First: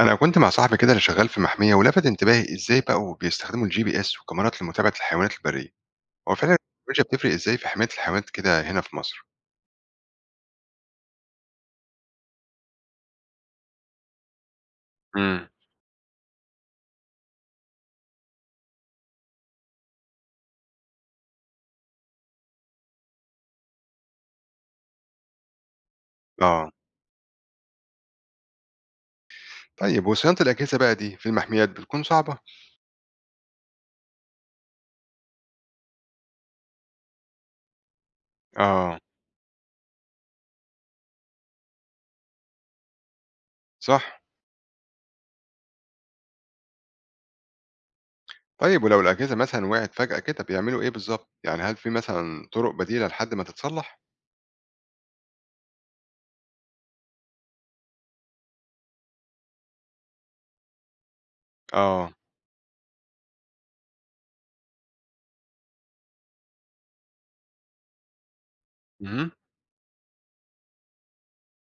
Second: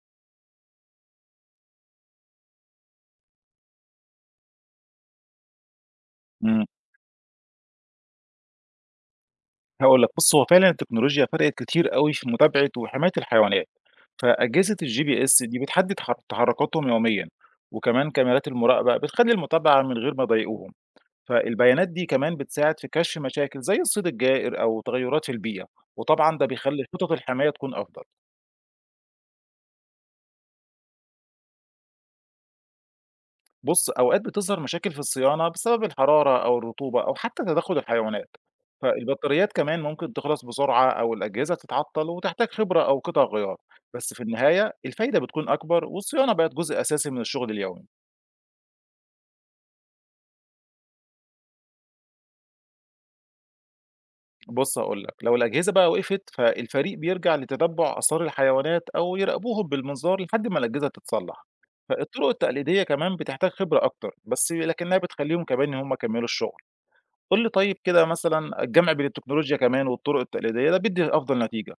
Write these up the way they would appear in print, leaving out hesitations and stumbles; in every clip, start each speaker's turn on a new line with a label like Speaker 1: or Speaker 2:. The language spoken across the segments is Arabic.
Speaker 1: أنا كنت مع صاحبي كده اللي شغال في محمية، ولفت انتباهي إزاي بقوا بيستخدموا الجي بي إس وكاميرات لمتابعة الحيوانات البرية. هو فعلا
Speaker 2: إمم،
Speaker 1: التكنولوجيا بتفرق إزاي في حماية الحيوانات كده هنا في مصر؟
Speaker 2: هاقول لك بُص هو فعلًا التكنولوجيا فرقت كتير أوي في متابعة وحماية الحيوانات، فأجهزة الGPS
Speaker 1: امم.
Speaker 2: دي بتحدد تحركاتهم يوميًا، وكمان كاميرات المراقبة بتخلّي المتابعة من غير ما يضايقوهم، فالبيانات دي كمان بتساعد في كشف مشاكل زي الصيد الجائر أو تغيرات في البيئة، وطبعًا ده
Speaker 1: آه.
Speaker 2: بيخلّي خطط الحماية تكون أفضل.
Speaker 1: طيب، وصيانة الأجهزة بقى دي في المحميات بتكون صعبة؟
Speaker 2: بُص، أوقات بتظهر مشاكل في الصيانة بسبب الحرارة أو الرطوبة أو حتى تدخُّل الحيوانات،
Speaker 1: آه.
Speaker 2: فالبطاريات كمان ممكن تخلص بسرعة أو الأجهزة تتعطّل وتحتاج خبرة أو قطع غيار،
Speaker 1: صح.
Speaker 2: بس في النهاية الفايدة بتكون أكبر والصيانة بقت جزء أساسي من الشغل اليومي.
Speaker 1: طيب، ولو الأجهزة مثلا وقعت فجأة كده بيعملوا إيه بالظبط؟ يعني هل في مثلا طرق بديلة لحد ما تتصلح؟
Speaker 2: بُص هاقول لك، لو الأجهزة بقى وقفت فالفريق بيرجع لتتبُّع آثار الحيوانات أو يراقبوهم بالمنظار لحد ما الأجهزة تتصلّح.
Speaker 1: آه.
Speaker 2: فالطرق التقليدية كمان بتحتاج خبرة أكتر، بس لكنها بتخلّيهم كمان إن هم يكمّلوا الشغل. قُل لي طيب كده مثلًا الجمع بين
Speaker 1: امم.
Speaker 2: التكنولوجيا كمان والطرق التقليدية ده بيدّي أفضل نتيجة،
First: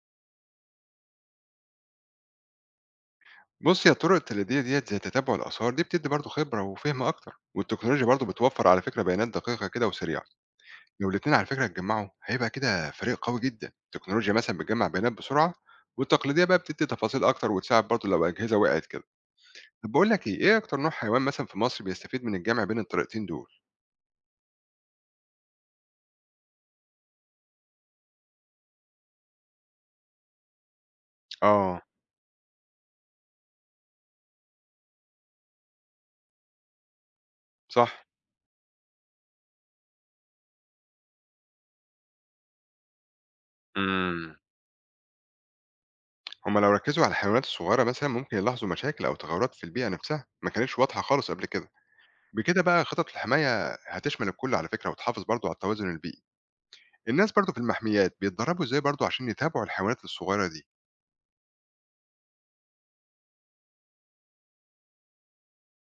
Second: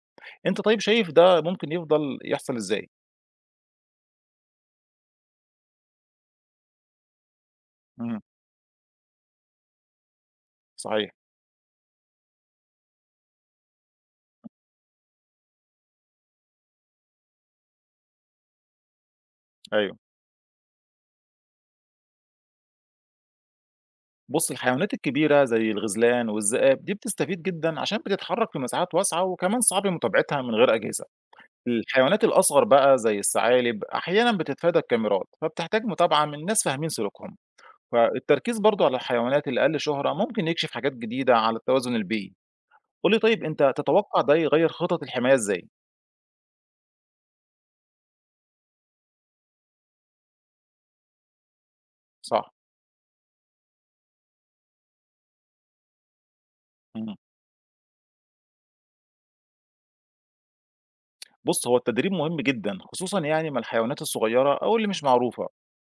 Speaker 2: أنت طيب شايف ده ممكن يفضل يحصل إزاي؟
Speaker 1: بص يا، الطرق التقليدية ديت زي تتبع الآثار دي بتدي برضه خبرة وفهم أكتر، والتكنولوجيا
Speaker 2: إمم،
Speaker 1: برضه بتوفر على فكرة بيانات دقيقة كده وسريعة. لو
Speaker 2: صحيح،
Speaker 1: الاتنين على فكرة اتجمعوا هيبقى كده فريق قوي جدا. التكنولوجيا مثلا بتجمع بيانات بسرعة، والتقليدية بقى بتدي تفاصيل أكتر وتساعد برضه لو أجهزة وقعت كده. طب
Speaker 2: أيوه.
Speaker 1: بقول لك إيه أكتر نوع حيوان مثلا في مصر بيستفيد من الجمع بين الطريقتين دول؟
Speaker 2: بُص الحيوانات الكبيرة زي الغزلان والذئاب دي بتستفيد جدًا عشان بتتحرك في مساحات واسعة وكمان صعب متابعتها من غير أجهزة،
Speaker 1: آه.
Speaker 2: الحيوانات الأصغر بقى زي الثعالب أحيانًا بتتفادى الكاميرات، فبتحتاج متابعة من ناس فاهمين سلوكهم،
Speaker 1: صح.
Speaker 2: فالتركيز برضه على الحيوانات الأقل شهرة ممكن يكشف حاجات جديدة على التوازن البيئي، قُل لي طيب أنت تتوقع ده
Speaker 1: امم.
Speaker 2: يغيّر خطط الحماية إزاي؟
Speaker 1: هما لو ركزوا على الحيوانات الصغيرة مثلا ممكن يلاحظوا مشاكل أو تغيرات في البيئة نفسها ما كانتش واضحة خالص قبل كده.
Speaker 2: صح،
Speaker 1: بكده بقى خطط الحماية هتشمل الكل على فكرة، وتحافظ برضه على التوازن البيئي.
Speaker 2: إمم.
Speaker 1: الناس برضه في المحميات بيتدربوا إزاي برضه عشان يتابعوا الحيوانات الصغيرة دي؟
Speaker 2: بُص، هو التدريب مهم جدًا، خصوصًا يعني مع الحيوانات الصغيرة أو اللي مش معروفة،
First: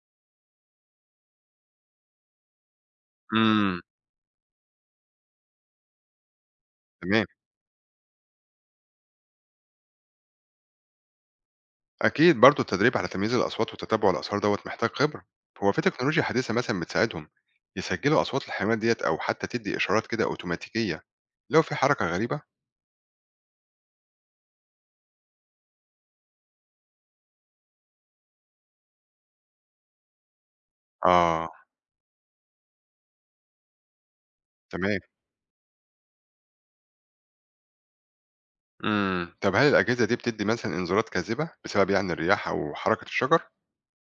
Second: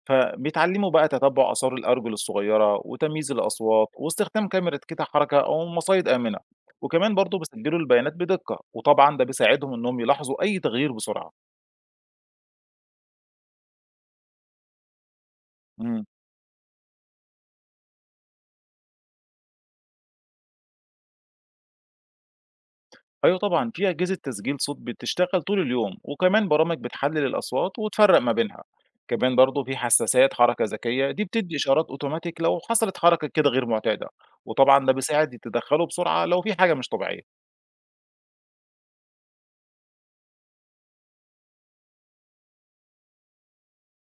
Speaker 2: فبيتعلموا بقى تتبُّع آثار الأرجل الصغيرة وتمييز
Speaker 1: امم.
Speaker 2: الأصوات واستخدام كاميرا قطع حركة أو مصايد آمنة، وكمان
Speaker 1: تمام.
Speaker 2: برضه بيسجّلوا البيانات بدقة، وطبعًا ده بيساعدهم إنّهم يلاحظوا أي تغيير بسرعة.
Speaker 1: أكيد برضه التدريب على تمييز الأصوات وتتبع الآثار دوت محتاج خبرة. هو في
Speaker 2: إمم.
Speaker 1: تكنولوجيا حديثة مثلا بتساعدهم يسجلوا أصوات الحيوانات ديت أو حتى تدي إشارات كده أوتوماتيكية لو في حركة غريبة؟
Speaker 2: أيوه طبعًا، في أجهزة تسجيل صوت بتشتغل طول اليوم، وكمان برامج بتحلل الأصوات وتفرق ما بينها، كمان برضه في حساسات حركة ذكية دي
Speaker 1: آه.
Speaker 2: بتدي إشارات أوتوماتيك لو حصلت حركة كده غير معتادة، وطبعًا ده
Speaker 1: تمام.
Speaker 2: بيساعد يتدخلوا بسرعة لو في حاجة مش طبيعية.
Speaker 1: امم، طب هل الأجهزة دي بتدي مثلا إنذارات كاذبة بسبب يعني الرياح أو حركة الشجر؟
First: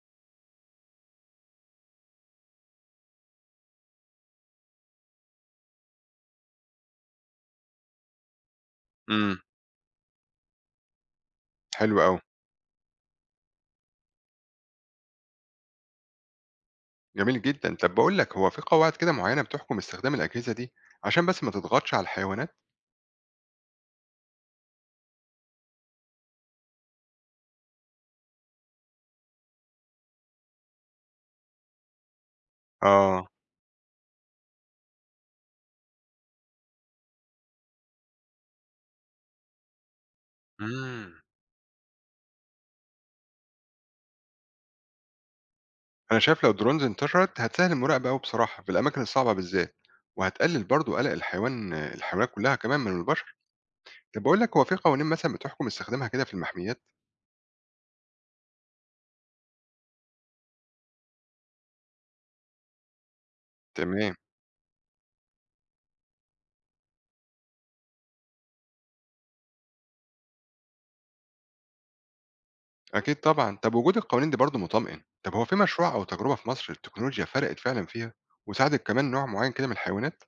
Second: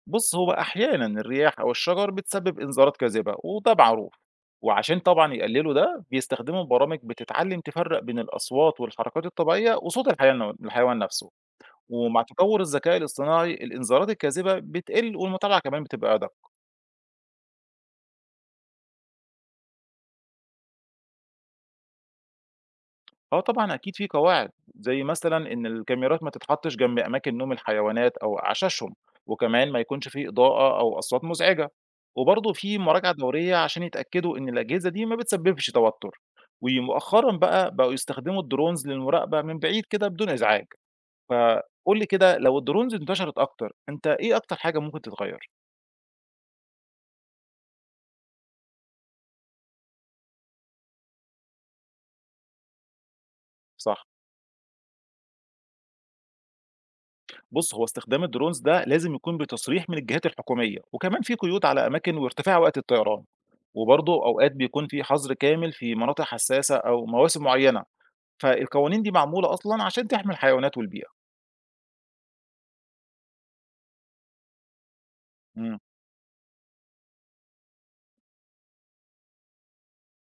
Speaker 2: بُص، هو أحيانًا الرياح أو الشجر بتسبب إنذارات كاذبة وده معروف، وعشان طبعًا يقللوا ده بيستخدموا برامج بتتعلم تفرق بين الأصوات والحركات
Speaker 1: امم.
Speaker 2: الطبيعية وصوت الحيوان نفسه.
Speaker 1: حلو أوي.
Speaker 2: ومع تطور الذكاء الاصطناعي الإنذارات الكاذبة بتقل والمتابعة كمان بتبقى أدق.
Speaker 1: جميل جدا. طب بقول لك، هو في قواعد كده معينة بتحكم استخدام الأجهزة دي عشان بس ما تضغطش على الحيوانات؟
Speaker 2: هو طبعا أكيد في قواعد، زي مثلا إن الكاميرات ما تتحطش جنب أماكن نوم الحيوانات أو أعشاشهم، وكمان ما يكونش فيه إضاءة أو أصوات مزعجة، وبرضه في مراجعة
Speaker 1: آه.
Speaker 2: دورية عشان يتأكدوا إن الأجهزة دي ما بتسببش توتر، ومؤخرا بقى بقوا يستخدموا الدرونز للمراقبة من بعيد كده بدون إزعاج،
Speaker 1: امم.
Speaker 2: فقول لي كده لو الدرونز انتشرت أكتر أنت إيه أكتر حاجة ممكن تتغير.
Speaker 1: انا شايف لو الدرونز انتشرت هتسهل المراقبه قوي بصراحه، في الاماكن الصعبه بالذات، وهتقلل برضو قلق الحيوانات كلها كمان من البشر.
Speaker 2: صح؟
Speaker 1: طب بقول لك، هو في قوانين مثلا بتحكم استخدامها كده في المحميات؟
Speaker 2: بُص، هو استخدام الdrones ده لازم يكون بتصريح من الجهات الحكومية، وكمان في قيود على أماكن وارتفاع وقت الطيران، وبرضه
Speaker 1: تمام.
Speaker 2: أوقات بيكون في حظر كامل في مناطق حساسة أو مواسم معينة، فالقوانين دي معمولة أصلًا عشان تحمي الحيوانات والبيئة.
Speaker 1: اكيد طبعا. طب وجود القوانين دي برضو مطمئن. طب هو في
Speaker 2: إمم،
Speaker 1: مشروع او تجربه في مصر التكنولوجيا فرقت فعلا فيها وساعدت كمان نوع معين كده من الحيوانات؟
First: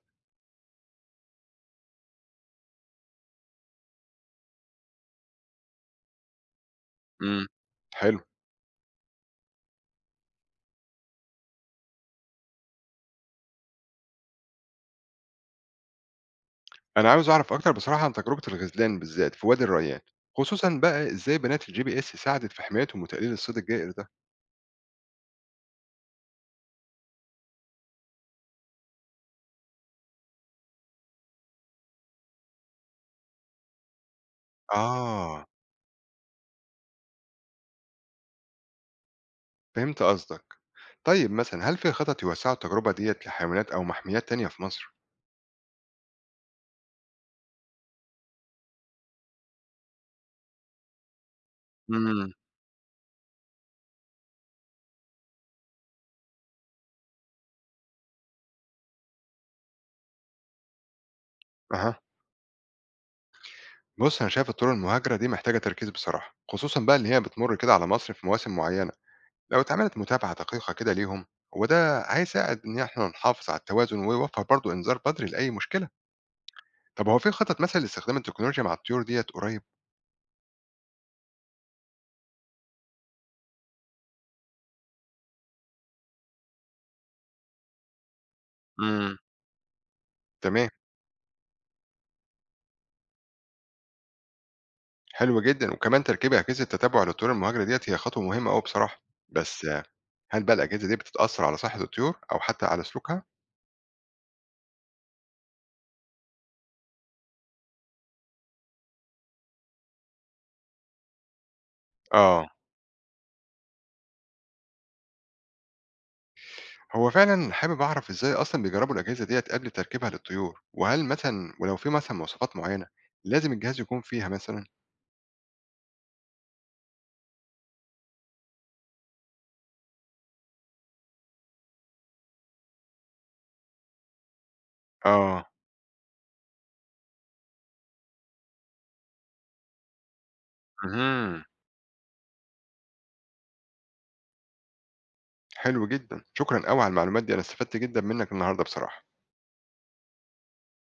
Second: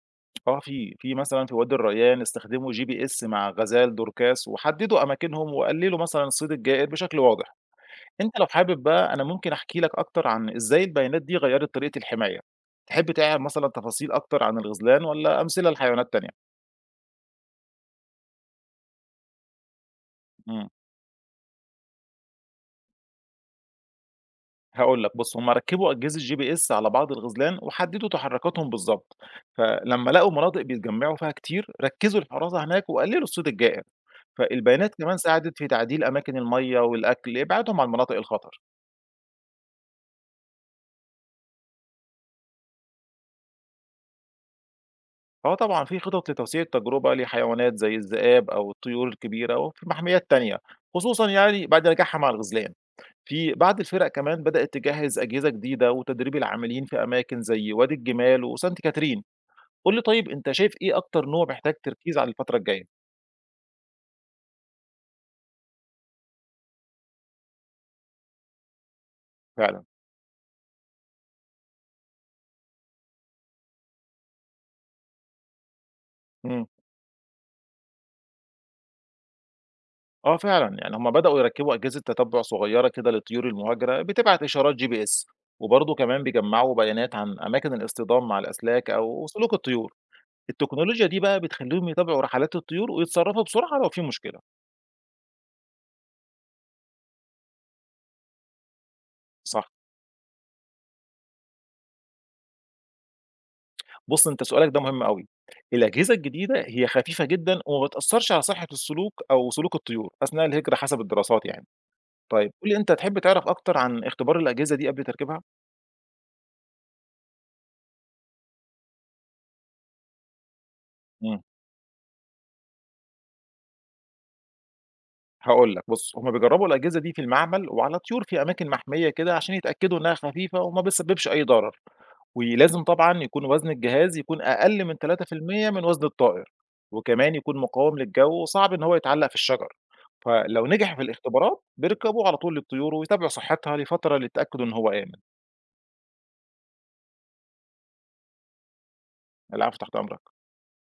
Speaker 2: آه في مثلًا في وادي الريان استخدموا GPS مع غزال، دوركاس، وحددوا أماكنهم وقللوا مثلًا الصيد الجائر بشكل
Speaker 1: امم.
Speaker 2: واضح.
Speaker 1: حلو.
Speaker 2: أنت لو حابب بقى أنا ممكن أحكي لك أكتر عن إزاي البيانات دي غيّرت طريقة الحماية. تحب تعرف مثلًا تفاصيل أكتر عن الغزلان والّا أمثلة لحيوانات تانية؟
Speaker 1: انا عاوز اعرف اكتر بصراحه عن تجربه الغزلان بالذات في وادي الريان،
Speaker 2: إمم،
Speaker 1: خصوصا بقى ازاي بنات الجي بي اس ساعدت في حمايتهم وتقليل الصيد الجائر ده.
Speaker 2: هاقول لك بُص، هم ركّبوا أجهزة GPS على بعض الغزلان وحدّدوا تحركاتهم بالضبط، فلمّا لقوا مناطق بيتجمّعوا فيها كتير، ركّزوا الحراسة هناك وقللوا الصيد الجائر، فالبيانات كمان
Speaker 1: اه،
Speaker 2: ساعدت في تعديل أماكن المَيّة والأكل لإبعادهم عن مناطق الخطر،
Speaker 1: فهمت قصدك. طيب مثلا، هل في خطط يوسعوا التجربة ديّة لحيوانات أو محميات تانية في مصر؟
Speaker 2: فهو طبعًا في خطط لتوسيع التجربة لحيوانات زي الذئاب أو الطيور الكبيرة وفي محميات تانية، خصوصًا يعني بعد نجاحها مع
Speaker 1: امم.
Speaker 2: الغزلان، في بعض الفرق كمان بدأت تجهّز أجهزة جديدة وتدريب العاملين في أماكن زي وادي الجمال وسانت كاترين. قُل لي طيب أنت شايف إيه أكتر نوع محتاج
Speaker 1: أها.
Speaker 2: تركيز على الفترة الجاية.
Speaker 1: بُص، أنا شايف الطيور المهاجرة دي محتاجة تركيز بصراحة، خصوصًا بقى إن هي بتمر كده على مصر في مواسم معينة، لو
Speaker 2: فعلًا؟
Speaker 1: اتعملت متابعة دقيقة كده ليهم، وده هيساعد إن إحنا نحافظ على التوازن، ويوفر برضه إنذار بدري لأي مشكلة.
Speaker 2: إمم.
Speaker 1: طب هو في خطط مثلًا لاستخدام التكنولوجيا مع الطيور ديّة قريب؟
Speaker 2: آه فعلًا، يعني هم بدأوا يركّبوا أجهزة تتبُّع صغيّرة كده للطيور المهاجرة بتبعت إشارات GPS وبرضه كمان بيجمّعوا بيانات عن أماكن الاصطدام مع الأسلاك
Speaker 1: امم.
Speaker 2: أو سلوك الطيور.
Speaker 1: تمام.
Speaker 2: التكنولوجيا دي بقى بتخلّيهم يتابعوا رحلات الطيور ويتصرّفوا بسرعة لو في مشكلة.
Speaker 1: حلو جدًا. وكمان تركيب أجهزة تتبع للطيور المهاجرة ديّة هي خطوة مهمة أوي بصراحة، بس
Speaker 2: صح.
Speaker 1: آه، هل بقى الأجهزة دي بتتأثر على صحة الطيور أو حتى على سلوكها؟
Speaker 2: بُص أنت سؤالك ده مهم أوي. الأجهزة الجديدة هي خفيفة جدًا وما بتأثّرش على صحّة السلوك أو سلوك الطيور أثناء الهجرة حسب الدراسات يعني.
Speaker 1: آه.
Speaker 2: طيب قُل لي أنت تحب تعرف أكتر عن اختبار الأجهزة دي قبل تركيبها؟
Speaker 1: هو فعلا حابب اعرف ازاي اصلا بيجربوا الاجهزه ديت قبل تركيبها للطيور، وهل
Speaker 2: إمم،
Speaker 1: مثلا، ولو في مثلا مواصفات معينه لازم الجهاز يكون فيها مثلا؟
Speaker 2: هاقول لك بُص، هُم بيجرّبوا الأجهزة دي في المعمل وعلى طيور في أماكن محمية كده عشان يتأكدوا إنها خفيفة وما بتسببش أي ضرر، ولازم طبعًا يكون وزن الجهاز يكون أقل من
Speaker 1: اه.
Speaker 2: 3% من وزن الطائر، وكمان يكون مقاوم للجو وصعب إن هو يتعلق في الشجر، فلو نجح في
Speaker 1: امم.
Speaker 2: الاختبارات بيركبوه على طول للطيور ويتابعوا صحتها لفترة للتأكد إن هو آمن.
Speaker 1: حلو جدا، شكرا قوي على المعلومات دي، انا استفدت جدا منك النهارده بصراحه.
Speaker 2: العفو، تحت أمرك.